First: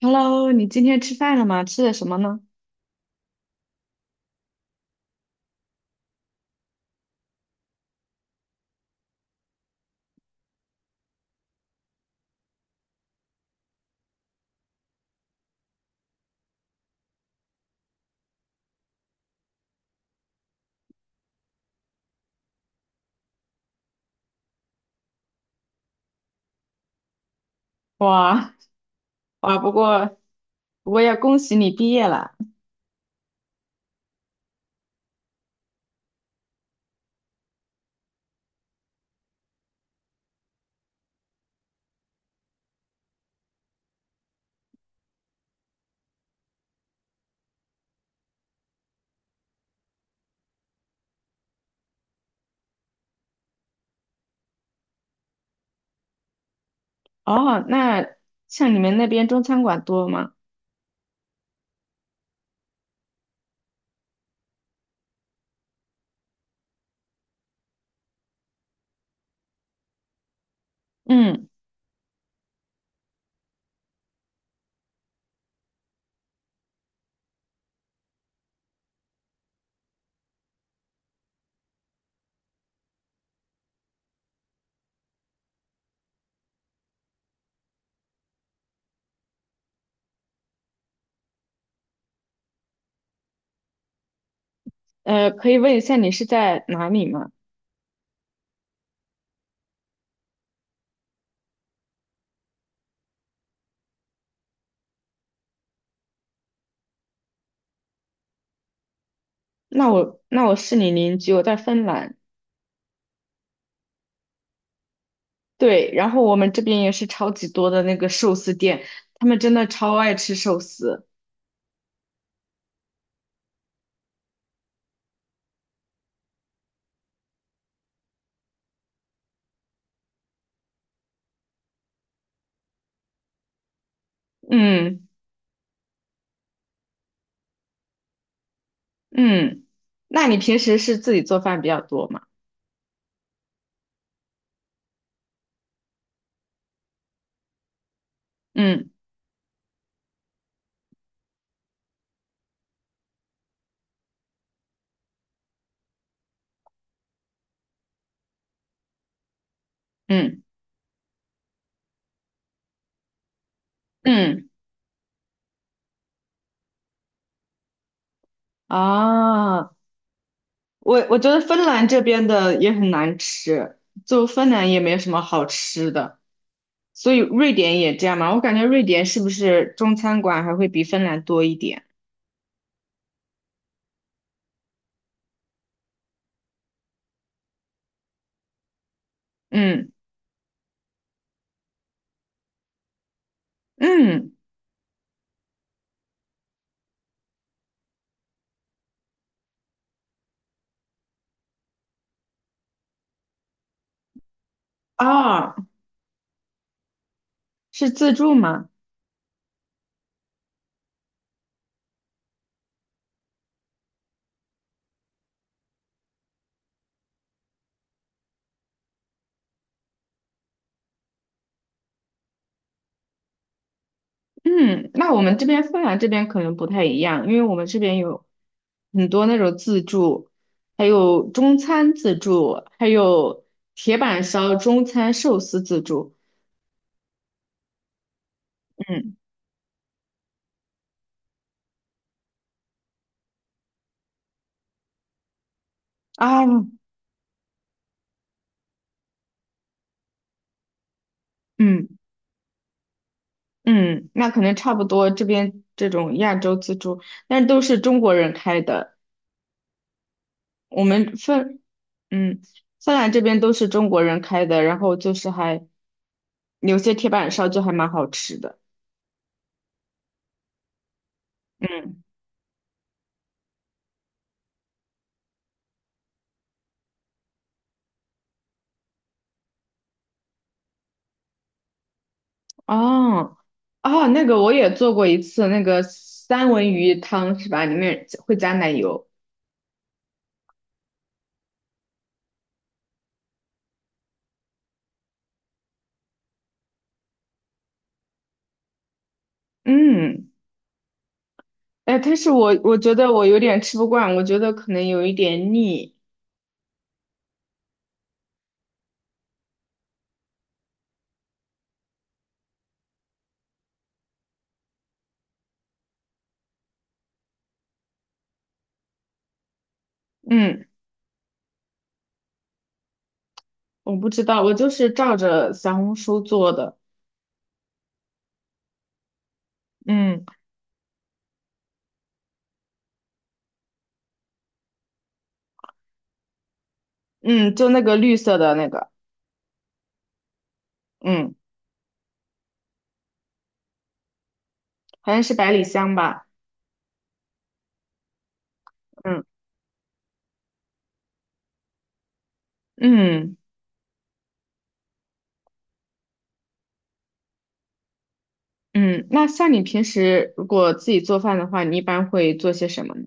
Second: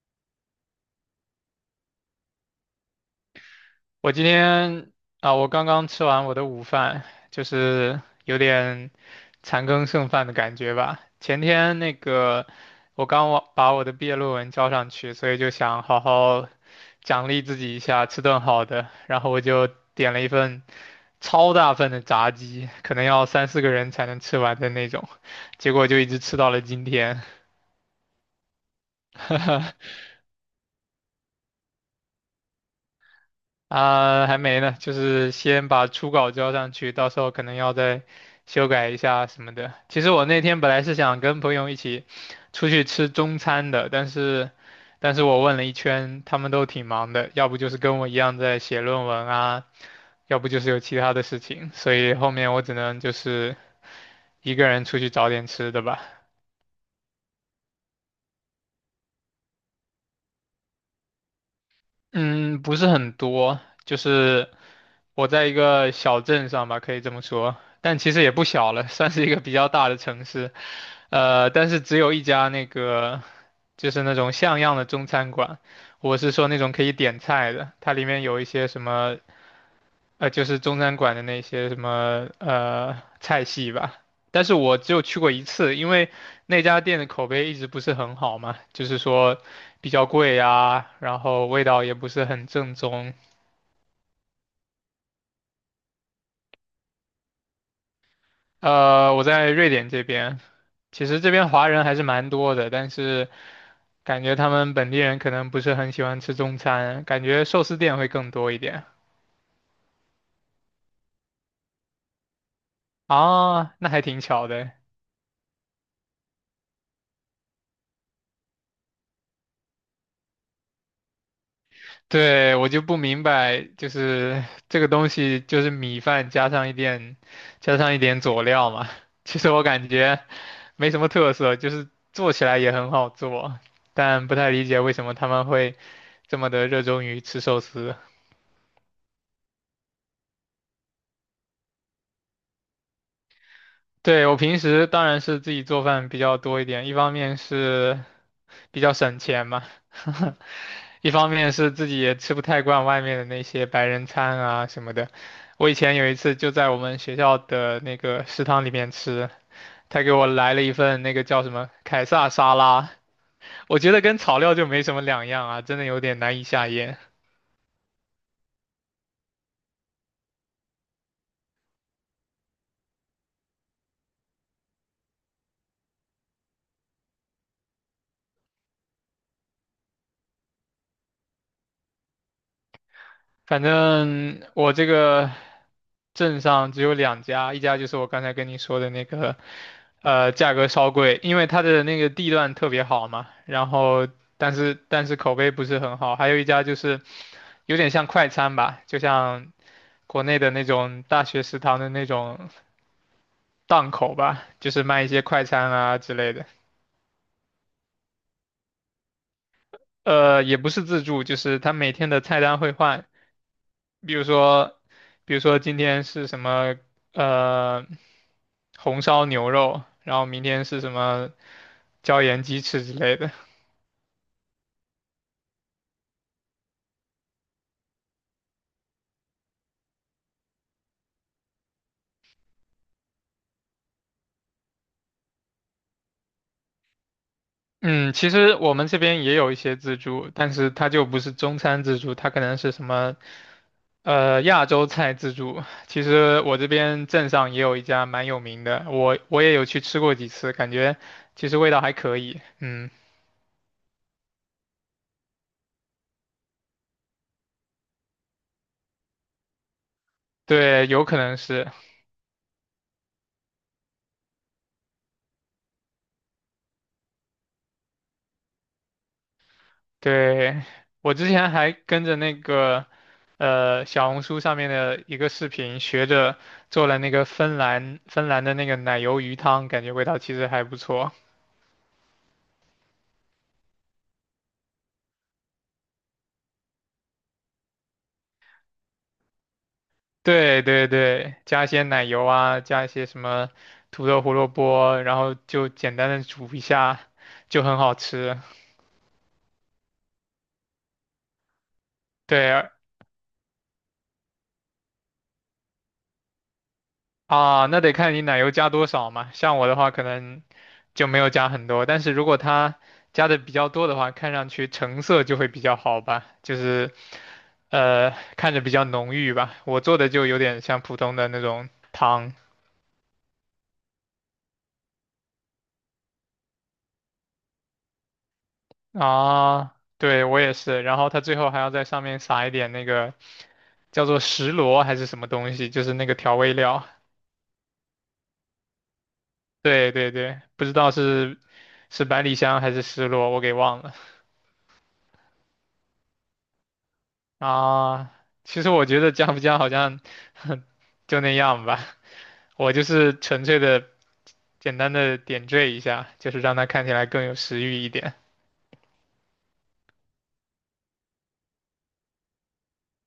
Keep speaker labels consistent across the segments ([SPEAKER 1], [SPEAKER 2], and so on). [SPEAKER 1] Hello，你今天吃饭了吗？吃的什么呢？
[SPEAKER 2] 我今天啊，我刚刚吃完我的午饭，就是有点残羹剩饭的感觉吧。前天那个，我刚完把我的毕业论文交上去，所以就想好好奖励自己一下，吃顿好的。然后我就点了一份超大份的炸鸡，可能要三四个人才能吃完的那种，结果就一直吃到了今天。
[SPEAKER 1] 哇哇，不 过不过要恭喜你毕业了。
[SPEAKER 2] 啊，还没呢，就是先把初稿交上去，到时候可能要再修改一下什么的。其实我那天本来是想跟朋友一起出去吃中餐的，但是我问了一圈，他们都挺忙的，要不就是跟我一样在写论文啊，要不就是有其他的事情，所以后面我只能就是一个人出去找点吃的吧。
[SPEAKER 1] 哦，那像你们那边中餐馆多吗？
[SPEAKER 2] 嗯，不是很多，就是我在一个小镇上吧，可以这么说，但其实也不小了，算是一个比较大的城市。
[SPEAKER 1] 嗯，
[SPEAKER 2] 但是只有一家那个就是那种像样的中餐馆，我是说那种可以点菜的，它里面有一些什么就是中餐馆的那些什么菜系吧。但是我只有去过一次，因为那家店的口碑一直不是很好嘛，就是说比较贵呀，然后味道也不是很正宗。
[SPEAKER 1] 可以问一下你是在哪里吗？
[SPEAKER 2] 我在瑞典这边，其实这边华人还是蛮多的，但是。感觉他们本地人可能不是很喜欢吃中餐，感觉寿司店会更多一点。
[SPEAKER 1] 那我是你邻居，我在芬兰。
[SPEAKER 2] 啊，那还挺巧的。
[SPEAKER 1] 对，然后我们这边也是超级多的那个寿司店，他们真的超爱吃寿司。
[SPEAKER 2] 对，我就不明白，就是这个东西就是米饭加上一点，加上一点佐料嘛。其实我感觉没什么特色，就是做起来也很好做，但不太理解为什
[SPEAKER 1] 嗯
[SPEAKER 2] 么他们会这么的热衷于吃寿司。
[SPEAKER 1] 嗯，那你平时是自己做饭比较多吗？
[SPEAKER 2] 对，我平时当然是自己做饭比较多一点，一方面是比
[SPEAKER 1] 嗯
[SPEAKER 2] 较省钱嘛。一方面是自己也吃不太惯外面的那些白人餐啊什么的。我以前有一次就在我们学校的那个食堂里面吃，他给我
[SPEAKER 1] 嗯
[SPEAKER 2] 来了一份那个叫什么凯撒沙拉，我觉得跟草
[SPEAKER 1] 嗯，
[SPEAKER 2] 料就没什么两样啊，真的有点难以下咽。
[SPEAKER 1] 啊。我觉得芬兰这边的也很难吃，就芬兰也没什么好吃的，所以瑞典也这样嘛。我感觉瑞典是不是中餐馆还会比芬兰多一点？
[SPEAKER 2] 反正我这个镇上只有两家，一家就是我刚才跟你说的那个，
[SPEAKER 1] 嗯
[SPEAKER 2] 价格稍贵，因为它的那个地段特别好嘛，然后
[SPEAKER 1] 嗯，
[SPEAKER 2] 但是口碑不是很好，还有一家就是有点像快餐吧，就像国内的那种大学食堂的那种档口吧，就是卖一些快
[SPEAKER 1] 啊，
[SPEAKER 2] 餐啊之类的。
[SPEAKER 1] 是自助吗？
[SPEAKER 2] 也不是自助，就是他每天的菜单会换，比如说，比如说今天是什么呃红烧牛肉，然后明天是什么椒盐鸡翅之类的。
[SPEAKER 1] 嗯，那我们这边芬兰这边可能不太一样，因为我们这边有很多那种自助，还有中餐自助，还有铁板烧、中餐寿司自助。
[SPEAKER 2] 嗯，其实我们这
[SPEAKER 1] 嗯
[SPEAKER 2] 边也有一些自助，但是它就不是中餐自助，它可能是什么亚洲菜自助。其实
[SPEAKER 1] 啊，
[SPEAKER 2] 我这边镇上也有一家蛮有名的，我也有去吃过几次，感觉其实味道
[SPEAKER 1] 嗯。
[SPEAKER 2] 还可以。嗯，
[SPEAKER 1] 嗯，那可能差不多，这边这种亚洲自助，但都是中国人开的。我
[SPEAKER 2] 对，有
[SPEAKER 1] 们
[SPEAKER 2] 可能
[SPEAKER 1] 芬，
[SPEAKER 2] 是。
[SPEAKER 1] 嗯，芬兰这边都是中国人开的，然后就是还有些铁板烧就还蛮好吃的。
[SPEAKER 2] 对，我之前还
[SPEAKER 1] 嗯，
[SPEAKER 2] 跟着那个小红书上面的一个视频，学着做了那个芬兰的那个奶油鱼汤，感觉味道其实还不错。
[SPEAKER 1] 哦，哦，那个我也做过一次，那个三文鱼汤是吧？里面会加奶油。
[SPEAKER 2] 对对对，加一些奶油啊，加一些什么土豆、胡萝卜，然后就简单的煮一下，就很好吃。
[SPEAKER 1] 嗯，哎，但是我
[SPEAKER 2] 对，
[SPEAKER 1] 我觉得我有点吃不惯，我觉得可能有一点腻。
[SPEAKER 2] 啊，那得看你奶油加多少嘛。像我的话，可能就没有加很多，但是如果它加的比较多的话，看上去成色就会比较好吧，就是呃看着比较浓郁吧。我做的就有点
[SPEAKER 1] 嗯，
[SPEAKER 2] 像普通的那种汤
[SPEAKER 1] 我不知道，我就是照着小红书做的。
[SPEAKER 2] 啊。
[SPEAKER 1] 嗯。
[SPEAKER 2] 对，我也是。然后它最后还要在上面撒一点那个叫做石螺还是什么东西，就是那个调味料。
[SPEAKER 1] 嗯，就那个绿色的那个，
[SPEAKER 2] 对对对，不知道
[SPEAKER 1] 嗯，
[SPEAKER 2] 是百里香还是石螺，我给忘了。
[SPEAKER 1] 好像是百里香吧，
[SPEAKER 2] 啊，其实我觉得
[SPEAKER 1] 嗯
[SPEAKER 2] 加不加好像 就那样吧，我就是
[SPEAKER 1] 嗯
[SPEAKER 2] 纯粹的简单的点缀一下，就是让它看起来更有食欲一点。
[SPEAKER 1] 嗯。那像你平时如果自己做饭的话，你一般会做些什么呢？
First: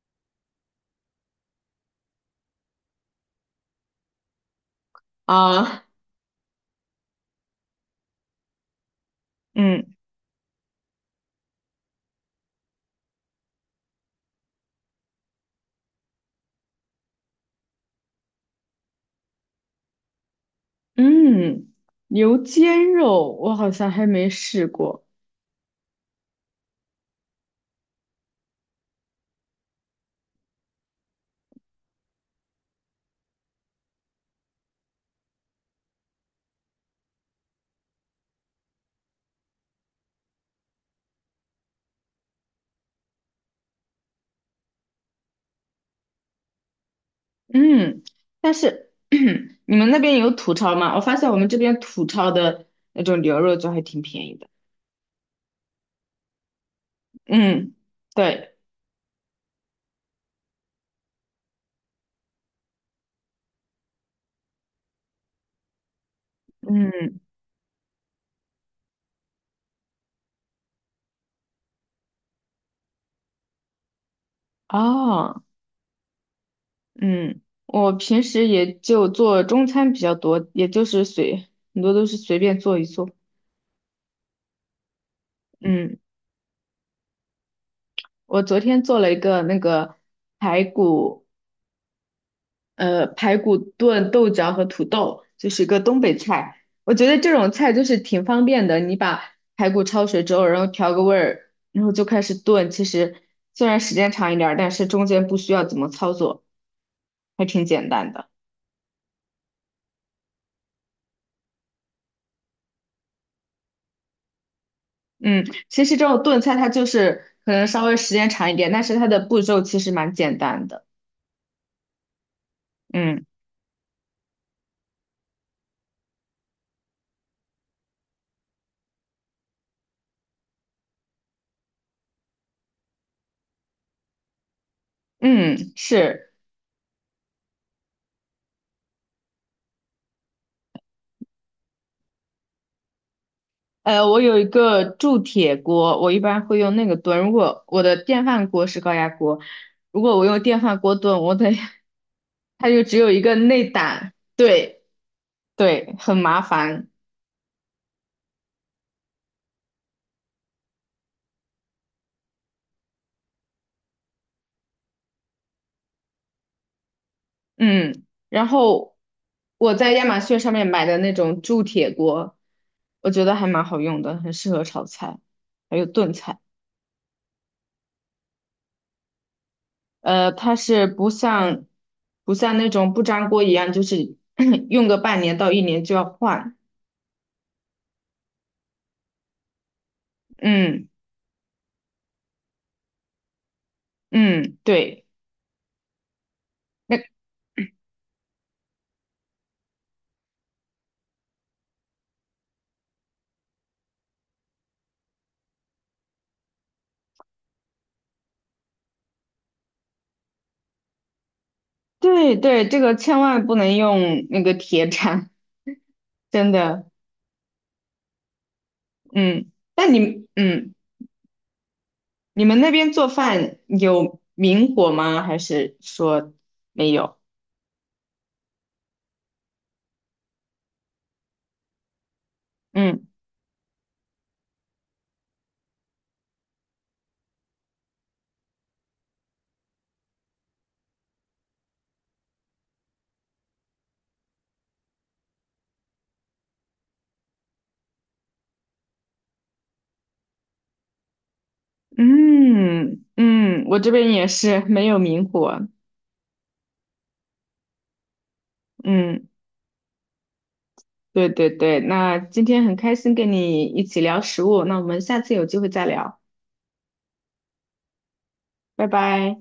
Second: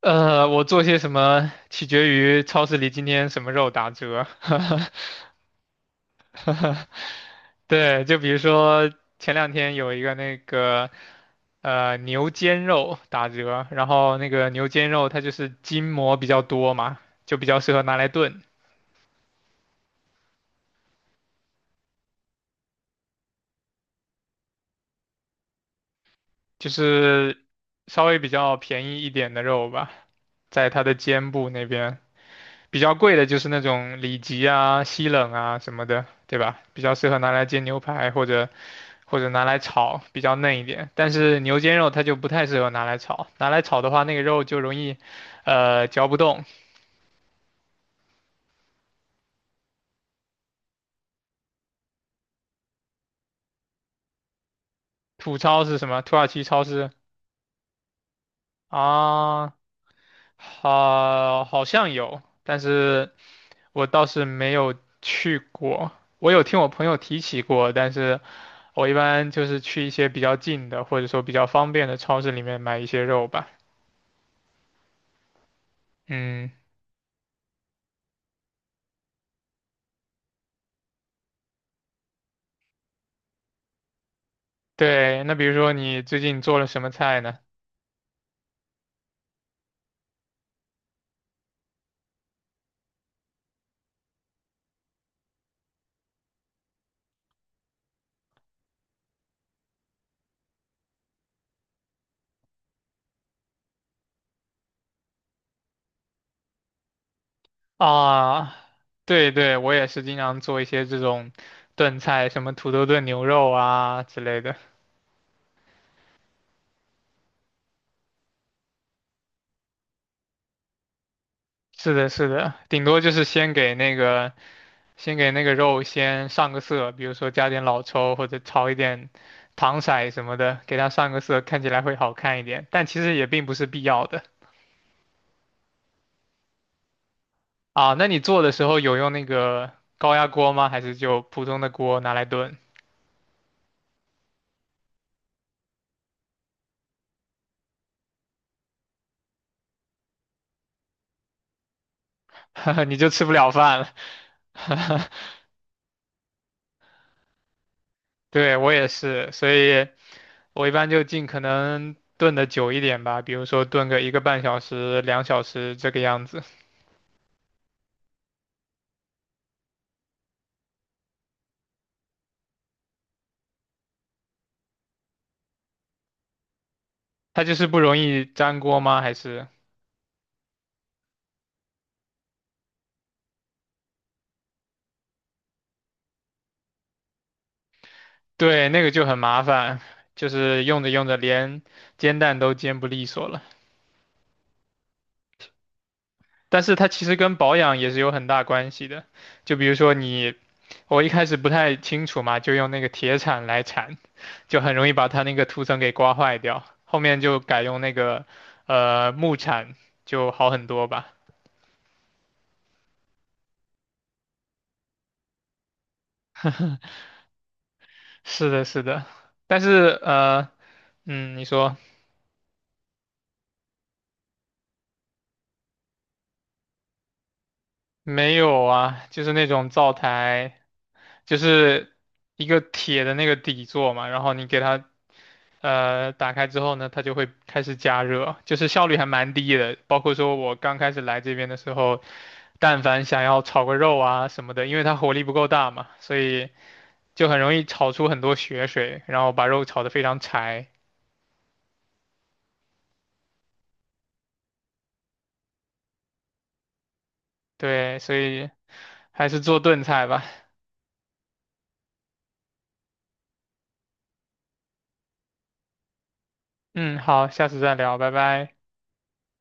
[SPEAKER 2] 我做些什么取决于超市里今天什么肉打折。
[SPEAKER 1] 啊，
[SPEAKER 2] 对，就比如说前两天有
[SPEAKER 1] 嗯
[SPEAKER 2] 一个那个牛肩肉打折，然后那个牛肩肉它就是筋膜比较多嘛，就比较适合拿来炖。
[SPEAKER 1] 嗯，牛肩肉我好像还没试过，
[SPEAKER 2] 就是稍微比较便宜一点的肉吧，在它的肩部那边。比较贵的就是那种里脊啊、西冷啊什么的，对吧？比较适合拿来煎牛排或者拿来炒，比较嫩一点。但是牛肩肉它就不太适合拿来炒，拿来炒的话，那个肉就容易，嚼不动。
[SPEAKER 1] 嗯，但是 你们那边有土超吗？我发现我们这边土超的那种牛肉就还挺便宜的，
[SPEAKER 2] 土超是什么？土耳其超市
[SPEAKER 1] 嗯，对，
[SPEAKER 2] 啊，好，好像有，但是。我倒是没有去过，我有听我朋友
[SPEAKER 1] 嗯，
[SPEAKER 2] 提起过，但是我一般就是去一些比较近的，或者说比较方便的超市里面买一些肉吧。
[SPEAKER 1] 哦。
[SPEAKER 2] 嗯，
[SPEAKER 1] 嗯，我平时也就做中餐比较多，也就是随，很多都是随便做一做。
[SPEAKER 2] 对，那比如说
[SPEAKER 1] 嗯，
[SPEAKER 2] 你最近做了什么菜呢？
[SPEAKER 1] 我昨天做了一个那个排骨，排骨炖豆角和土豆，就是一个东北菜。我觉得这种菜就是挺方便的，你把排骨焯水之后，然后调个味儿，然后就开始炖。其实虽然时间长一点儿，但是中间不需要怎么操作，还挺简单的。
[SPEAKER 2] 啊，对对，我也是经常做一些这种炖菜，什么土豆炖牛肉啊之类的。
[SPEAKER 1] 嗯，其实这种炖菜它就是可能稍微时间长一点，但是它的步骤其实蛮简单的。
[SPEAKER 2] 是的，是的，顶多就
[SPEAKER 1] 嗯
[SPEAKER 2] 是先给那个肉先上个色，比如说加点老抽或者炒一点糖色什么的，给它上个色，看起来会好看一点。但其实也并不是必要的
[SPEAKER 1] 嗯，是。
[SPEAKER 2] 啊。那你做的时候有用那个高压锅吗？还是就普通的锅拿来炖？
[SPEAKER 1] 我有一个铸铁锅，我一般会用那个炖。如果我的电饭锅是高压锅，如果我用电饭锅炖，我得 它就 只
[SPEAKER 2] 你就
[SPEAKER 1] 有一
[SPEAKER 2] 吃不
[SPEAKER 1] 个
[SPEAKER 2] 了
[SPEAKER 1] 内
[SPEAKER 2] 饭了。
[SPEAKER 1] 胆，对 对，很麻烦。
[SPEAKER 2] 对，我也是，所以我一般就尽可能炖的久一点吧，比如说炖个1个半小时、2小时这个样子。
[SPEAKER 1] 嗯，然后我在亚马逊上面买的那种铸铁锅，我觉得还蛮好用的，很适合炒菜，还有炖菜。
[SPEAKER 2] 它就是不容易粘锅吗？还是？
[SPEAKER 1] 它是不像那种不粘锅一样，就是 用个半年到一年就要换。
[SPEAKER 2] 对，那个就很麻烦，就是用
[SPEAKER 1] 嗯
[SPEAKER 2] 着用着连煎蛋都煎不利索了。
[SPEAKER 1] 嗯，对，
[SPEAKER 2] 但是它其
[SPEAKER 1] 那
[SPEAKER 2] 实跟保养也是有很大关系的，就比如说你，我一开始不太清楚嘛，就用那个铁铲来铲，就很容易把它那个涂层给刮坏掉。后面就改用那个木铲，就好很多吧。
[SPEAKER 1] 对对，这个千万不能用那个铁铲，真的。
[SPEAKER 2] 是的，是的，
[SPEAKER 1] 嗯，
[SPEAKER 2] 但
[SPEAKER 1] 那
[SPEAKER 2] 是
[SPEAKER 1] 你嗯，
[SPEAKER 2] 嗯，你说。
[SPEAKER 1] 你们那边做饭有明火吗？还是说没有？
[SPEAKER 2] 没有啊，就是那种灶台，就是一个铁
[SPEAKER 1] 嗯
[SPEAKER 2] 的那个底座嘛，然后你给它打开之后呢，它就会开始加热，就是效率还蛮低的。包括说我刚开始来这边的时候，但凡想要炒个肉啊什么的，因为它火力不够大嘛，所以就很容易炒出很多血水，然后把肉炒得非常柴。
[SPEAKER 1] 嗯嗯，我这边也是没有明火。
[SPEAKER 2] 对，所以
[SPEAKER 1] 嗯。
[SPEAKER 2] 还是做炖菜吧。
[SPEAKER 1] 对对对，那今天很开心跟你一起聊食物，那我们下次有机会再聊，
[SPEAKER 2] 嗯，好，下次再聊，拜拜。
[SPEAKER 1] 拜拜。